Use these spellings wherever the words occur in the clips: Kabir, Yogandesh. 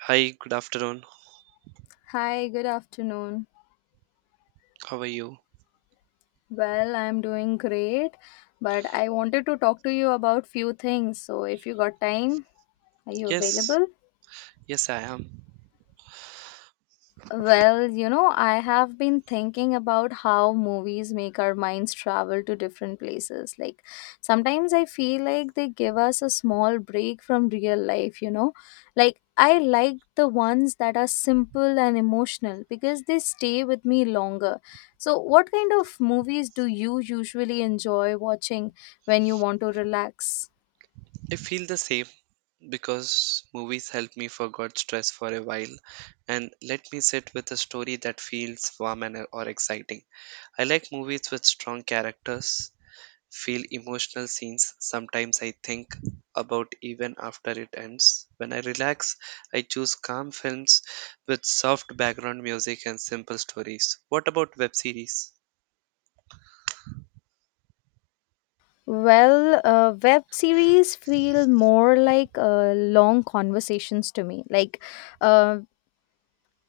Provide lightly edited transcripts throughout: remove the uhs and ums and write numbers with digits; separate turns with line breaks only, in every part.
Hi, good afternoon.
Hi, good afternoon.
How are you?
Well, I'm doing great, but I wanted to talk to you about few things. So if you got time, are you
Yes,
available?
yes, I am.
I have been thinking about how movies make our minds travel to different places. Like, sometimes I feel like they give us a small break from real life. Like, I like the ones that are simple and emotional because they stay with me longer. So, what kind of movies do you usually enjoy watching when you want to relax?
I feel the same because movies help me forget stress for a while and let me sit with a story that feels warm and or exciting. I like movies with strong characters, feel emotional scenes. Sometimes I think about even after it ends. When I relax, I choose calm films with soft background music and simple stories. What about web series?
Web series feel more like long conversations to me. Uh,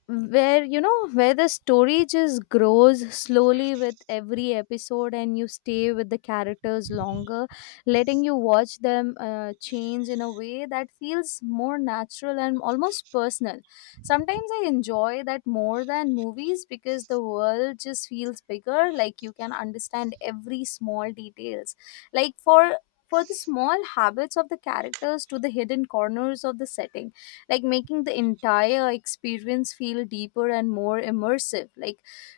where where the story just grows slowly with every episode and you stay with the characters longer, letting you watch them change in a way that feels more natural and almost personal. Sometimes I enjoy that more than movies because the world just feels bigger, like you can understand every small details, like for the small habits of the characters to the hidden corners of the setting, like making the entire experience feel deeper and more immersive. Like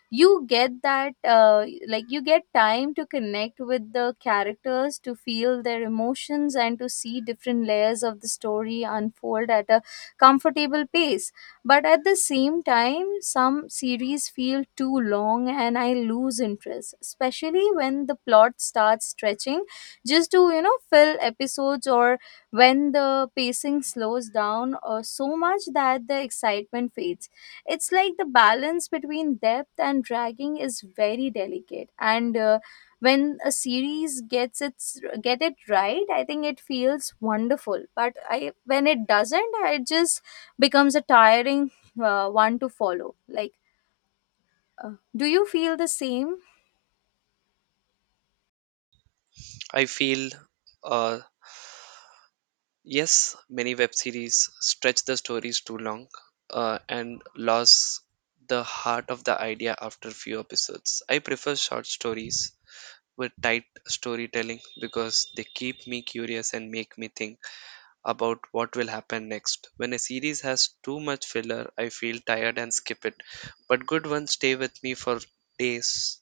you get that like you get time to connect with the characters, to feel their emotions and to see different layers of the story unfold at a comfortable pace. But at the same time some series feel too long and I lose interest, especially when the plot starts stretching just to fill episodes, or when the pacing slows down so much that the excitement fades. It's like the balance between depth and dragging is very delicate. And When a series gets its get it right, I think it feels wonderful. But I when it doesn't, it just becomes a tiring one to follow. Like, do you feel the same?
I feel uh, Yes, many web series stretch the stories too long, and lose the heart of the idea after few episodes. I prefer short stories with tight storytelling because they keep me curious and make me think about what will happen next. When a series has too much filler, I feel tired and skip it. But good ones stay with me for days.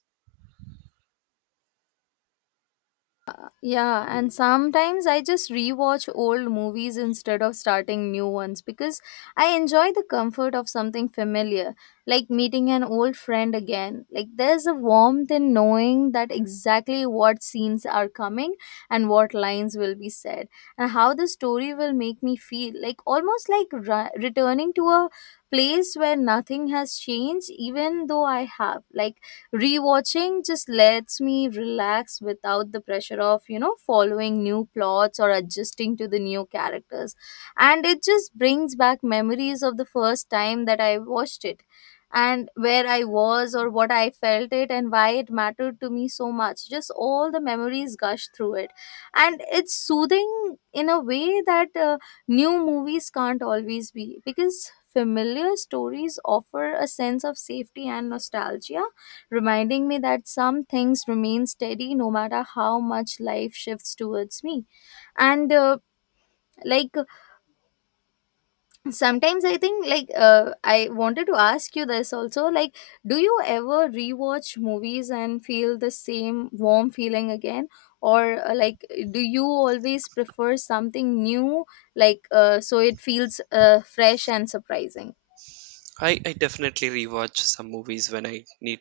Yeah, and sometimes I just rewatch old movies instead of starting new ones because I enjoy the comfort of something familiar, like meeting an old friend again. Like there's a warmth in knowing that exactly what scenes are coming and what lines will be said and how the story will make me feel. Like almost like returning to a place where nothing has changed even though I have. Like rewatching just lets me relax without the pressure of, following new plots or adjusting to the new characters. And it just brings back memories of the first time that I watched it and where I was or what I felt it and why it mattered to me so much. Just all the memories gush through it. And it's soothing in a way that new movies can't always be, because familiar stories offer a sense of safety and nostalgia, reminding me that some things remain steady no matter how much life shifts towards me. And like Sometimes I think, I wanted to ask you this also, like, do you ever rewatch movies and feel the same warm feeling again? Or like, do you always prefer something new, so it feels fresh and surprising?
I definitely rewatch some movies when I need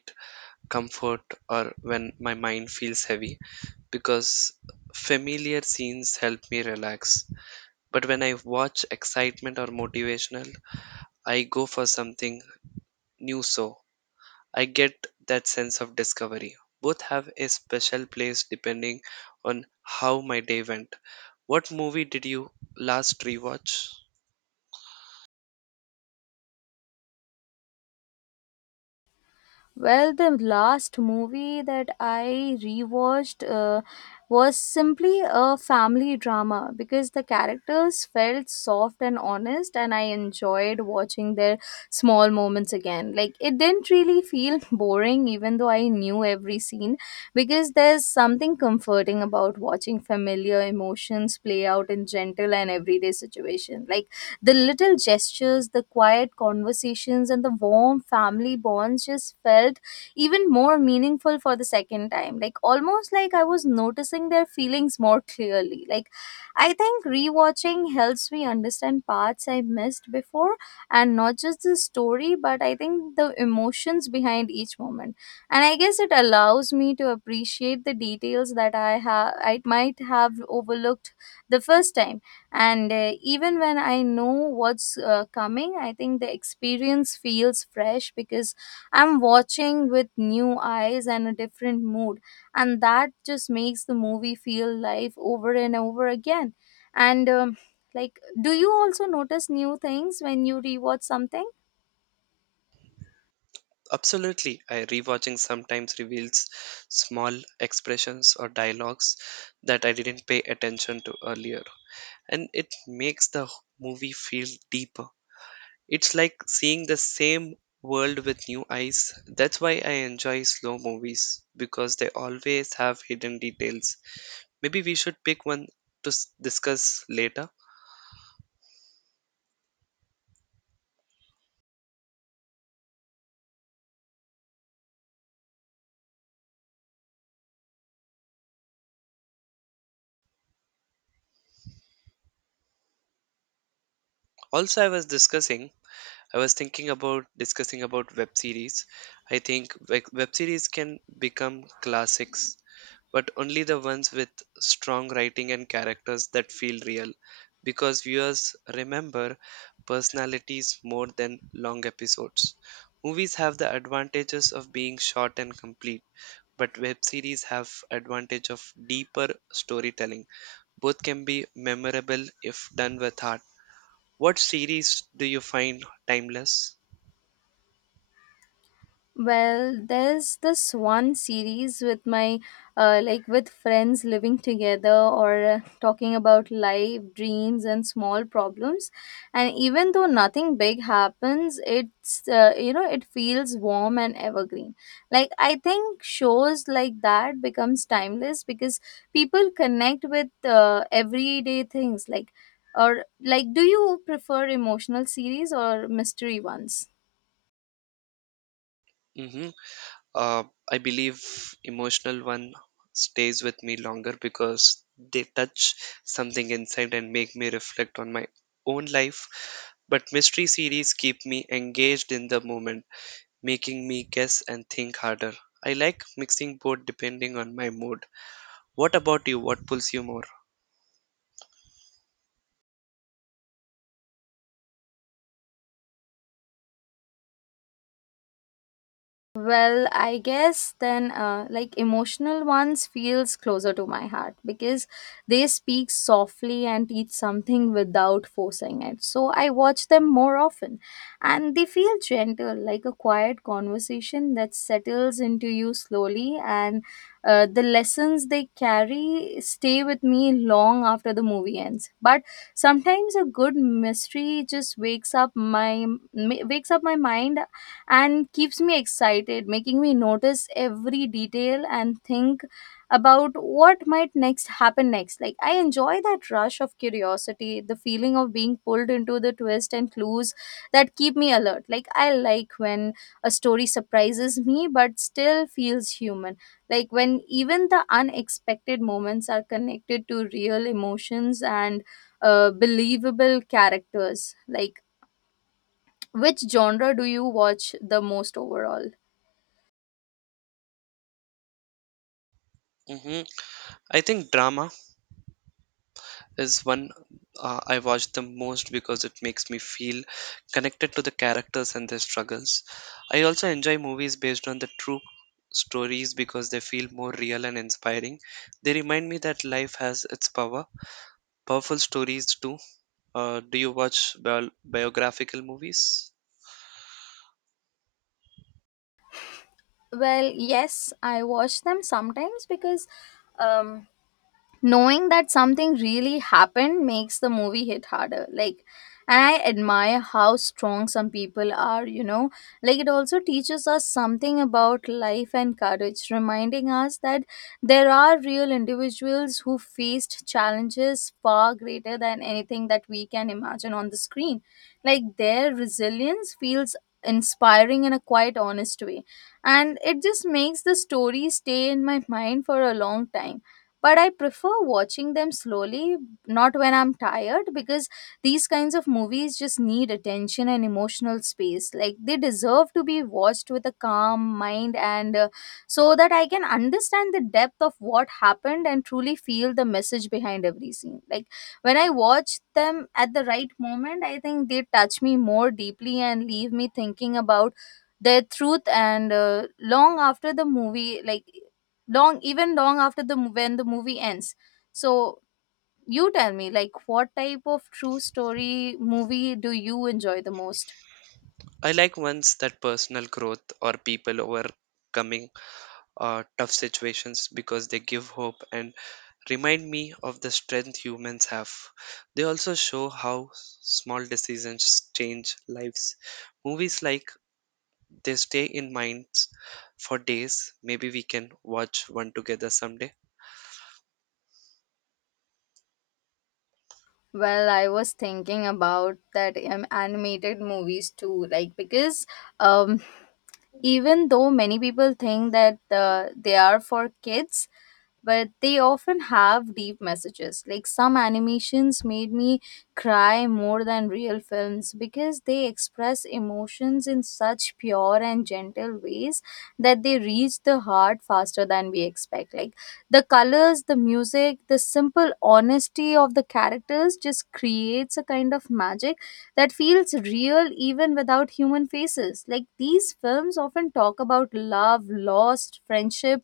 comfort or when my mind feels heavy, because familiar scenes help me relax. But when I watch excitement or motivational, I go for something new, so I get that sense of discovery. Both have a special place depending on how my day went. What movie did you last rewatch?
Well, the last movie that I rewatched was simply a family drama because the characters felt soft and honest, and I enjoyed watching their small moments again. Like, it didn't really feel boring, even though I knew every scene, because there's something comforting about watching familiar emotions play out in gentle and everyday situations. Like, the little gestures, the quiet conversations, and the warm family bonds just felt even more meaningful for the second time. Like almost like I was noticing their feelings more clearly. Like I think rewatching helps me understand parts I missed before, and not just the story, but I think the emotions behind each moment. And I guess it allows me to appreciate the details that I might have overlooked the first time. And Even when I know what's coming, I think the experience feels fresh because I'm watching with new eyes and a different mood, and that just makes the movie feel live over and over again. And like Do you also notice new things when you rewatch something?
Absolutely. I Rewatching sometimes reveals small expressions or dialogues that I didn't pay attention to earlier. And it makes the movie feel deeper. It's like seeing the same world with new eyes. That's why I enjoy slow movies because they always have hidden details. Maybe we should pick one to discuss later. Also, I was thinking about discussing about web series. I think web series can become classics, but only the ones with strong writing and characters that feel real, because viewers remember personalities more than long episodes. Movies have the advantages of being short and complete, but web series have advantage of deeper storytelling. Both can be memorable if done with heart. What series do you find timeless?
Well, there's this one series with my like with friends living together, or talking about life, dreams, and small problems. And even though nothing big happens, it's it feels warm and evergreen. Like I think shows like that becomes timeless because people connect with everyday things. Like, or like, do you prefer emotional series or mystery ones?
Mhm. uh, I believe emotional one stays with me longer because they touch something inside and make me reflect on my own life. But mystery series keep me engaged in the moment, making me guess and think harder. I like mixing both depending on my mood. What about you? What pulls you more?
Well, I guess then, like emotional ones feels closer to my heart because they speak softly and teach something without forcing it. So I watch them more often, and they feel gentle, like a quiet conversation that settles into you slowly. And the lessons they carry stay with me long after the movie ends. But sometimes a good mystery just wakes up my mind and keeps me excited, making me notice every detail and think about what might next happen next. Like I enjoy that rush of curiosity, the feeling of being pulled into the twist and clues that keep me alert. Like I like when a story surprises me but still feels human. Like when even the unexpected moments are connected to real emotions and believable characters. Like, which genre do you watch the most overall?
hmm I think drama is one, I watch the most because it makes me feel connected to the characters and their struggles. I also enjoy movies based on the true stories because they feel more real and inspiring. They remind me that life has its power. Powerful stories too. Do you watch biographical movies?
Well, yes, I watch them sometimes because um, knowing that something really happened makes the movie hit harder. Like, and I admire how strong some people are. Like it also teaches us something about life and courage, reminding us that there are real individuals who faced challenges far greater than anything that we can imagine on the screen. Like their resilience feels inspiring in a quite honest way, and it just makes the story stay in my mind for a long time. But I prefer watching them slowly, not when I'm tired, because these kinds of movies just need attention and emotional space. Like they deserve to be watched with a calm mind, and so that I can understand the depth of what happened and truly feel the message behind every scene. Like when I watch them at the right moment, I think they touch me more deeply and leave me thinking about their truth, and long after the movie, like, long after when the movie ends. So you tell me, like, what type of true story movie do you enjoy the most?
I like ones that personal growth or people overcoming tough situations because they give hope and remind me of the strength humans have. They also show how small decisions change lives. Movies like they stay in minds for days. Maybe we can watch one together someday.
Well, I was thinking about that animated movies too, like, because um, even though many people think that they are for kids, but they often have deep messages. Like some animations made me cry more than real films because they express emotions in such pure and gentle ways that they reach the heart faster than we expect. Like the colors, the music, the simple honesty of the characters just creates a kind of magic that feels real even without human faces. Like these films often talk about love, lost, friendship,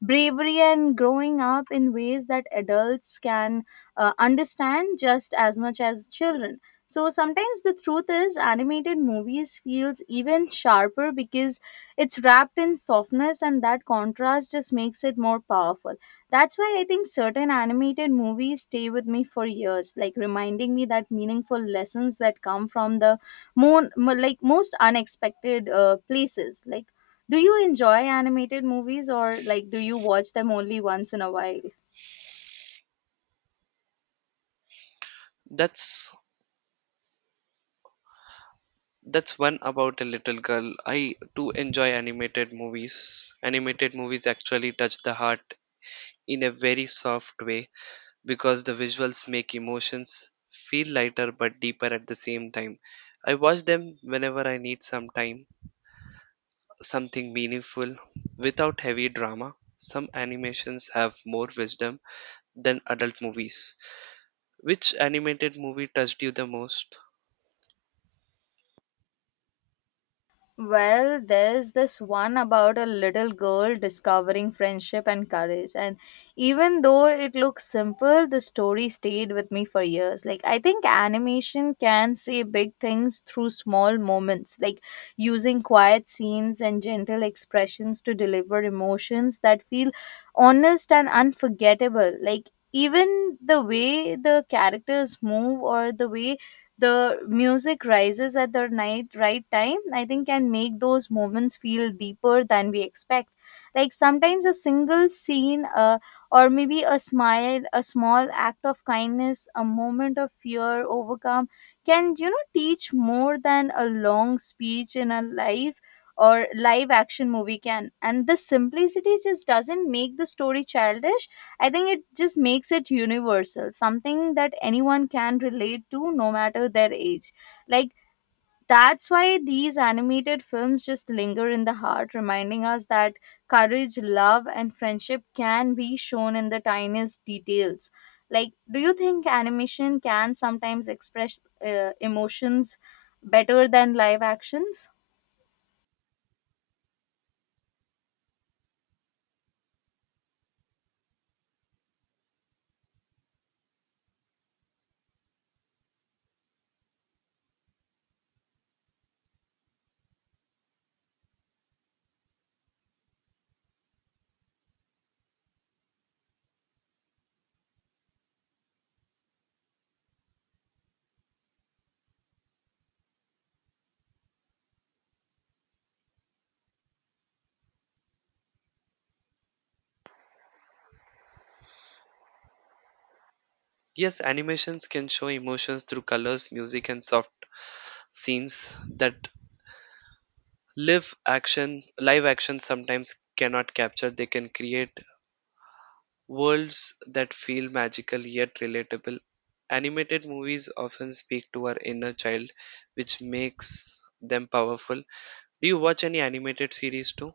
bravery, and growing up in ways that adults can understand just as much as children. So sometimes the truth is animated movies feels even sharper because it's wrapped in softness, and that contrast just makes it more powerful. That's why I think certain animated movies stay with me for years, like reminding me that meaningful lessons that come from the more like most unexpected places. Like, do you enjoy animated movies, or like do you watch them only once in a while?
That's that's one about a little girl. I do enjoy animated movies. Animated movies actually touch the heart in a very soft way because the visuals make emotions feel lighter but deeper at the same time. I watch them whenever I need some time, something meaningful without heavy drama. Some animations have more wisdom than adult movies. Which animated movie touched you the most?
Well, there's this one about a little girl discovering friendship and courage. And even though it looks simple, the story stayed with me for years. Like, I think animation can say big things through small moments, like using quiet scenes and gentle expressions to deliver emotions that feel honest and unforgettable. Like, even the way the characters move, or the way the music rises at the night right time, I think, can make those moments feel deeper than we expect. Like sometimes a single scene, or maybe a smile, a small act of kindness, a moment of fear overcome, can, teach more than a long speech in a life or live action movie can. And the simplicity just doesn't make the story childish. I think it just makes it universal, something that anyone can relate to no matter their age. Like, that's why these animated films just linger in the heart, reminding us that courage, love, and friendship can be shown in the tiniest details. Like, do you think animation can sometimes express emotions better than live actions?
Yes, animations can show emotions through colors, music, and soft scenes that live action sometimes cannot capture. They can create worlds that feel magical yet relatable. Animated movies often speak to our inner child, which makes them powerful. Do you watch any animated series too?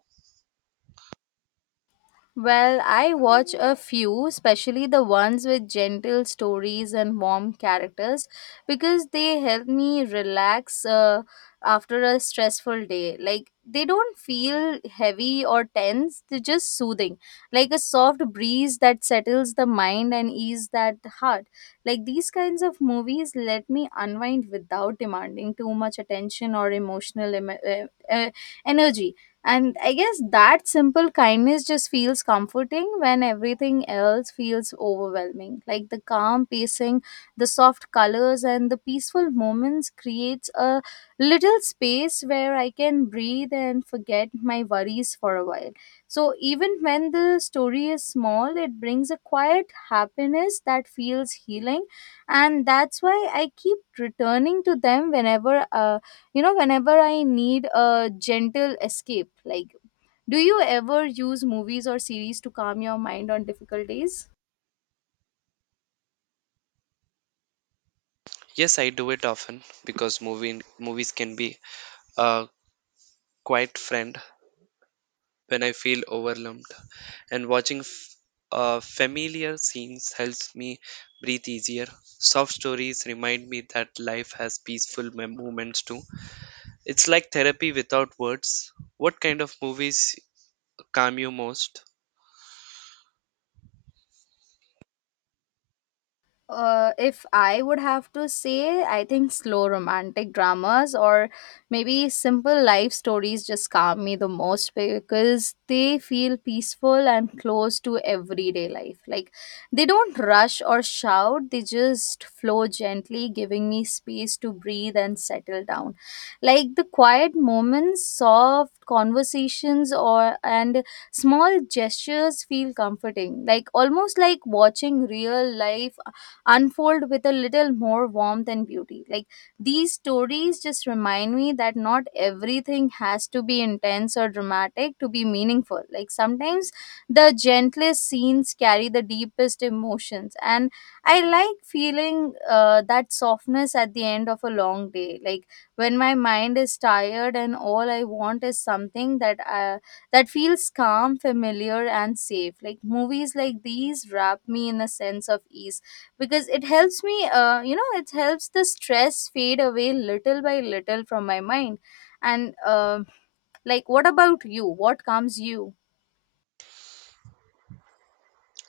Well, I watch a few, especially the ones with gentle stories and warm characters, because they help me relax after a stressful day. Like, they don't feel heavy or tense, they're just soothing, like a soft breeze that settles the mind and ease that heart. Like, these kinds of movies let me unwind without demanding too much attention or emotional uh, energy, and I guess that simple kindness just feels comforting when everything else feels overwhelming. Like the calm pacing, the soft colors, and the peaceful moments creates a little space where I can breathe and forget my worries for a while. So even when the story is small, it brings a quiet happiness that feels healing, and that's why I keep returning to them whenever. Whenever I need a gentle escape, like, do you ever use movies or series to calm your mind on difficult days?
Yes, I do it often because movies can be a quiet friend when I feel overwhelmed, and watching familiar scenes helps me breathe easier. Soft stories remind me that life has peaceful moments too. It's like therapy without words. What kind of movies calm you most?
If I would have to say, I think slow romantic dramas or maybe simple life stories just calm me the most because they feel peaceful and close to everyday life. Like they don't rush or shout, they just flow gently, giving me space to breathe and settle down. Like the quiet moments, soft conversations, or and small gestures feel comforting, like almost like watching real life unfold with a little more warmth and beauty. Like these stories just remind me that not everything has to be intense or dramatic to be meaningful. Like sometimes the gentlest scenes carry the deepest emotions, and I like feeling that softness at the end of a long day. Like when my mind is tired and all I want is something that that feels calm, familiar, and safe. Like movies like these wrap me in a sense of ease because it helps me. It helps the stress fade away little by little from my mind and like what about you, what calms you?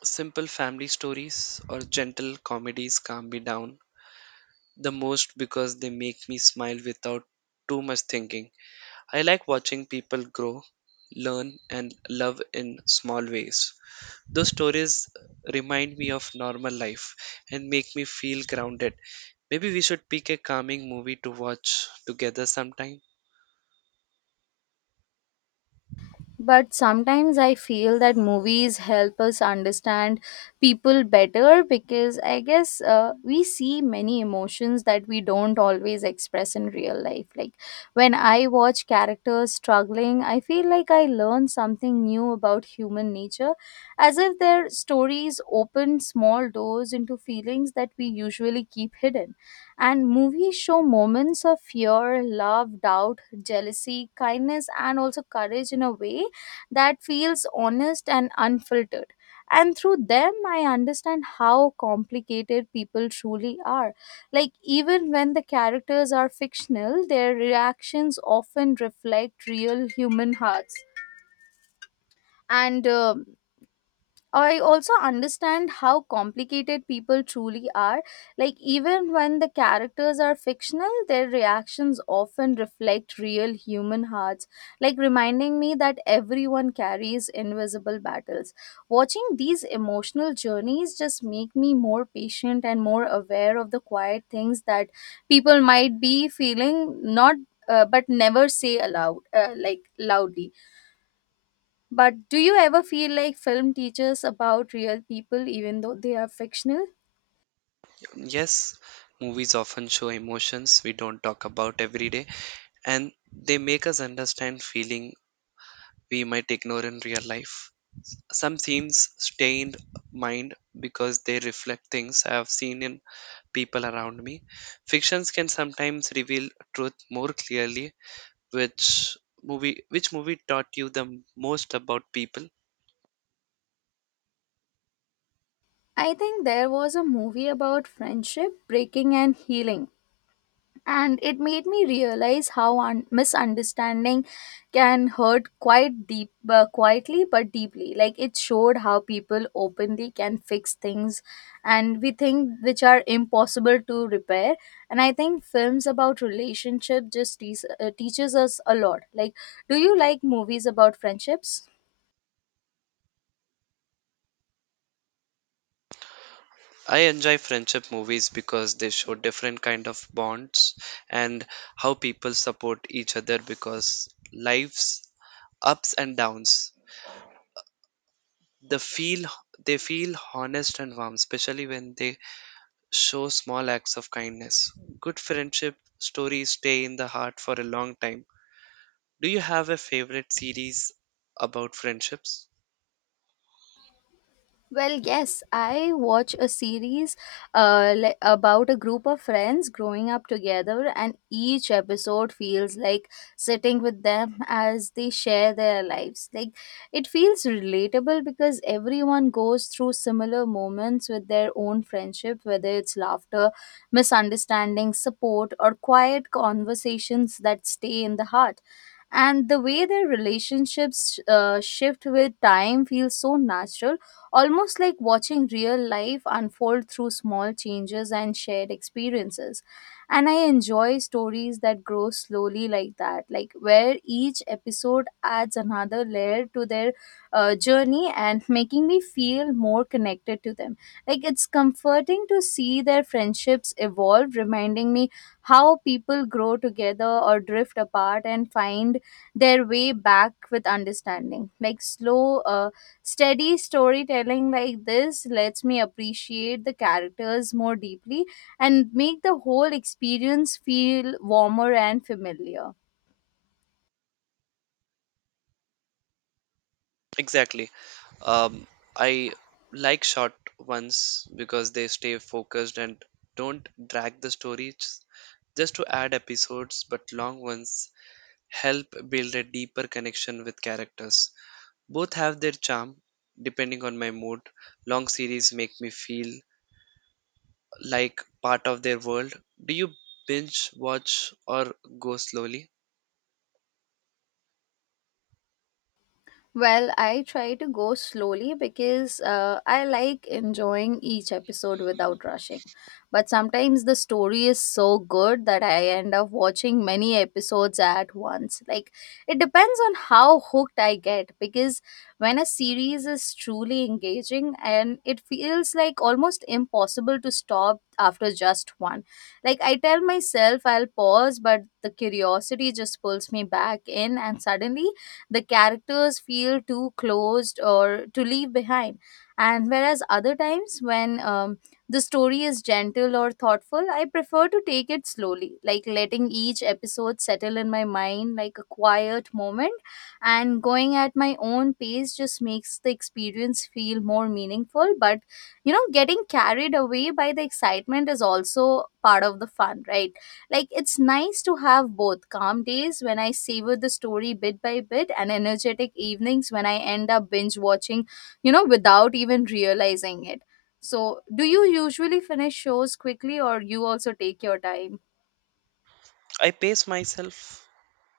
Simple family stories or gentle comedies calm me down the most because they make me smile without too much thinking. I like watching people grow, learn, and love in small ways. Those stories remind me of normal life and make me feel grounded. Maybe we should pick a calming movie to watch together sometime.
But sometimes I feel that movies help us understand people better because I guess we see many emotions that we don't always express in real life. Like when I watch characters struggling, I feel like I learn something new about human nature, as if their stories open small doors into feelings that we usually keep hidden. And movies show moments of fear, love, doubt, jealousy, kindness, and also courage in a way that feels honest and unfiltered. And through them, I understand how complicated people truly are. Like, even when the characters are fictional, their reactions often reflect real human hearts. And I also understand how complicated people truly are. Like, even when the characters are fictional, their reactions often reflect real human hearts, like reminding me that everyone carries invisible battles. Watching these emotional journeys just make me more patient and more aware of the quiet things that people might be feeling, not but never say aloud, like loudly. But do you ever feel like film teaches about real people even though they are fictional?
Yes, movies often show emotions we don't talk about every day, and they make us understand feeling we might ignore in real life. Some scenes stay in mind because they reflect things I have seen in people around me. Fictions can sometimes reveal truth more clearly. Which movie which movie taught you the most about people?
I think there was a movie about friendship, breaking, and healing, and it made me realize how misunderstanding can hurt quite deep, quietly but deeply. Like it showed how people openly can fix things and we think which are impossible to repair. And I think films about relationship just teaches us a lot. Like, do you like movies about friendships?
I enjoy friendship movies because they show different kind of bonds and how people support each other because life's ups and downs, the feel they feel honest and warm, especially when they show small acts of kindness. Good friendship stories stay in the heart for a long time. Do you have a favorite series about friendships?
Well, yes, I watch a series about a group of friends growing up together, and each episode feels like sitting with them as they share their lives. Like, it feels relatable because everyone goes through similar moments with their own friendship, whether it's laughter, misunderstandings, support, or quiet conversations that stay in the heart. And the way their relationships shift with time feels so natural, almost like watching real life unfold through small changes and shared experiences. And I enjoy stories that grow slowly like that, like where each episode adds another layer to their journey and making me feel more connected to them. Like it's comforting to see their friendships evolve, reminding me how people grow together or drift apart and find their way back with understanding. Like slow, steady storytelling like this lets me appreciate the characters more deeply and make the whole experience feel warmer and familiar.
Exactly. Um, I like short ones because they stay focused and don't drag the story just to add episodes, but long ones help build a deeper connection with characters. Both have their charm depending on my mood. Long series make me feel like part of their world. Do you binge watch or go slowly?
Well, I try to go slowly because I like enjoying each episode without rushing. But sometimes the story is so good that I end up watching many episodes at once. Like, it depends on how hooked I get because when a series is truly engaging and it feels like almost impossible to stop after just one. Like, I tell myself I'll pause, but the curiosity just pulls me back in, and suddenly the characters feel too closed or to leave behind. And whereas other times when the story is gentle or thoughtful, I prefer to take it slowly, like letting each episode settle in my mind like a quiet moment. And going at my own pace just makes the experience feel more meaningful. But, you know, getting carried away by the excitement is also part of the fun, right? Like it's nice to have both calm days when I savor the story bit by bit and energetic evenings when I end up binge watching, you know, without even realizing it. So, do you usually finish shows quickly or you also take your time?
I pace myself,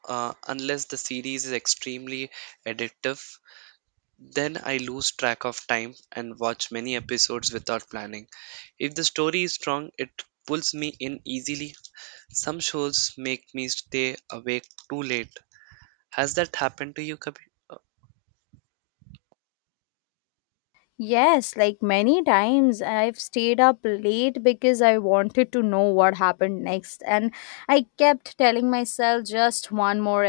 unless the series is extremely addictive. Then I lose track of time and watch many episodes without planning. If the story is strong, it pulls me in easily. Some shows make me stay awake too late. Has that happened to you, Kabir?
Yes, like many times I've stayed up late because I wanted to know what happened next, and I kept telling myself just one more,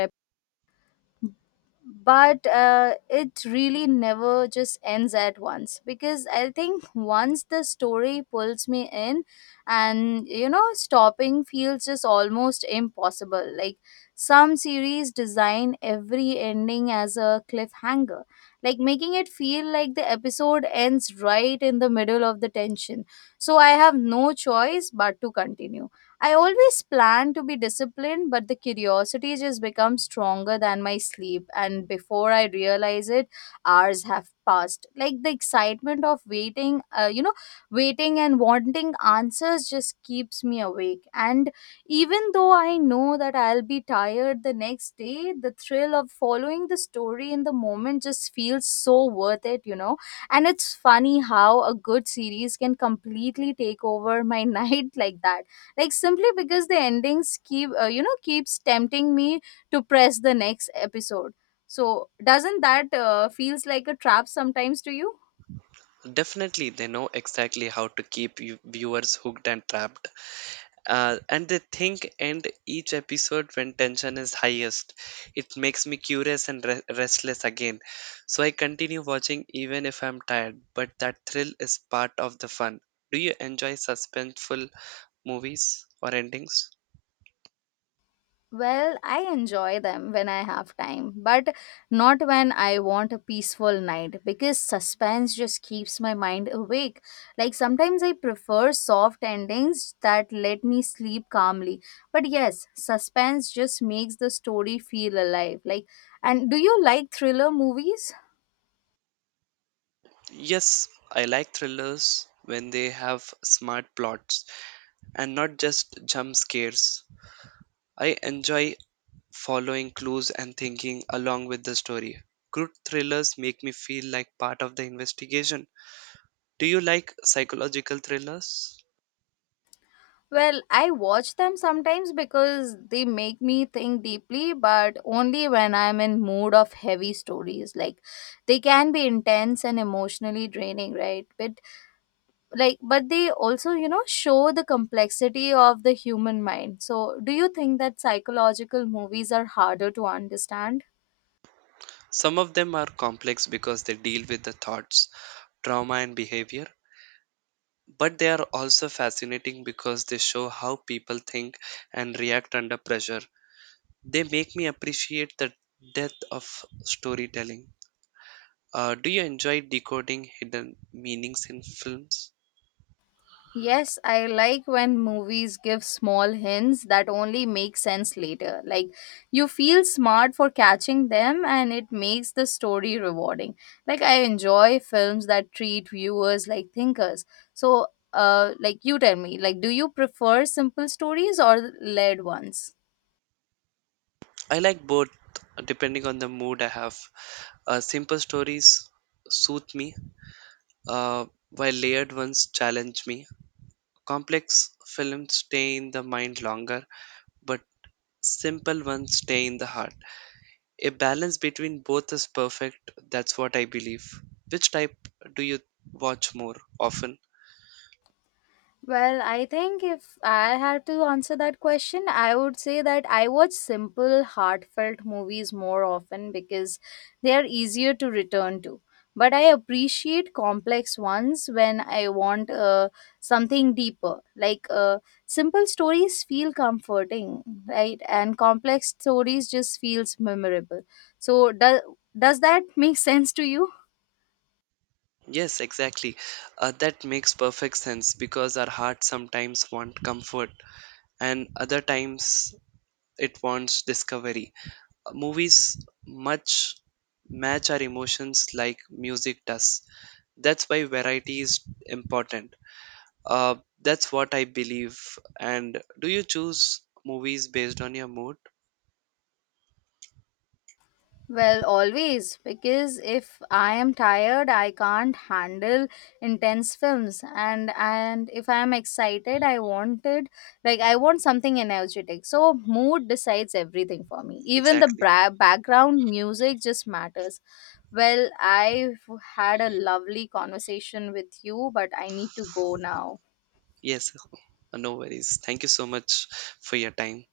but it really never just ends at once because I think once the story pulls me in and you know stopping feels just almost impossible. Like some series design every ending as a cliffhanger, like making it feel like the episode ends right in the middle of the tension, so I have no choice but to continue. I always plan to be disciplined, but the curiosity just becomes stronger than my sleep. And before I realize it, hours have passed. Like the excitement of waiting, waiting and wanting answers just keeps me awake. And even though I know that I'll be tired the next day, the thrill of following the story in the moment just feels so worth it, you know. And it's funny how a good series can completely take over my night like that, like simply because the endings keep keeps tempting me to press the next episode. So doesn't that feels like a trap sometimes to you?
Definitely, they know exactly how to keep you viewers hooked and trapped. And they think end each episode when tension is highest. It makes me curious and restless again, so I continue watching even if I'm tired, but that thrill is part of the fun. Do you enjoy suspenseful movies or endings?
Well, I enjoy them when I have time but not when I want a peaceful night because suspense just keeps my mind awake. Like sometimes I prefer soft endings that let me sleep calmly, but yes, suspense just makes the story feel alive. Like, and do you like thriller movies?
Yes, I like thrillers when they have smart plots and not just jump scares. I enjoy following clues and thinking along with the story. Good thrillers make me feel like part of the investigation. Do you like psychological thrillers?
Well, I watch them sometimes because they make me think deeply, but only when I'm in mood of heavy stories. Like they can be intense and emotionally draining, right? But like but they also, you know, show the complexity of the human mind. So, do you think that psychological movies are harder to understand?
Some of them are complex because they deal with the thoughts, trauma, and behavior, but they are also fascinating because they show how people think and react under pressure. They make me appreciate the depth of storytelling. Do you enjoy decoding hidden meanings in films?
Yes, I like when movies give small hints that only make sense later. Like, you feel smart for catching them, and it makes the story rewarding. Like, I enjoy films that treat viewers like thinkers. So, like, you tell me, like, do you prefer simple stories or layered ones?
I like both, depending on the mood I have. Simple stories soothe me, uh, while layered ones challenge me. Complex films stay in the mind longer, but simple ones stay in the heart. A balance between both is perfect, that's what I believe. Which type do you watch more often?
Well, I think if I had to answer that question, I would say that I watch simple, heartfelt movies more often because they are easier to return to. But I appreciate complex ones when I want something deeper. Like simple stories feel comforting, right? And complex stories just feels memorable. So does that make sense to you?
Yes, exactly. That makes perfect sense because our heart sometimes want comfort and other times it wants discovery. Movies much match our emotions like music does. That's why variety is important. Uh, that's what I believe. And do you choose movies based on your mood?
Well, always, because if I am tired, I can't handle intense films, and if I am excited, I wanted like I want something energetic. So mood decides everything for me. Even the
Exactly.
background music just matters. Well, I've had a lovely conversation with you, but I need to go now.
Yes, no worries. Thank you so much for your time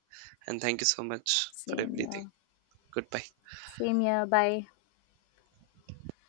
and thank you so much for
Same
everything.
here.
Goodbye.
Same here. Bye.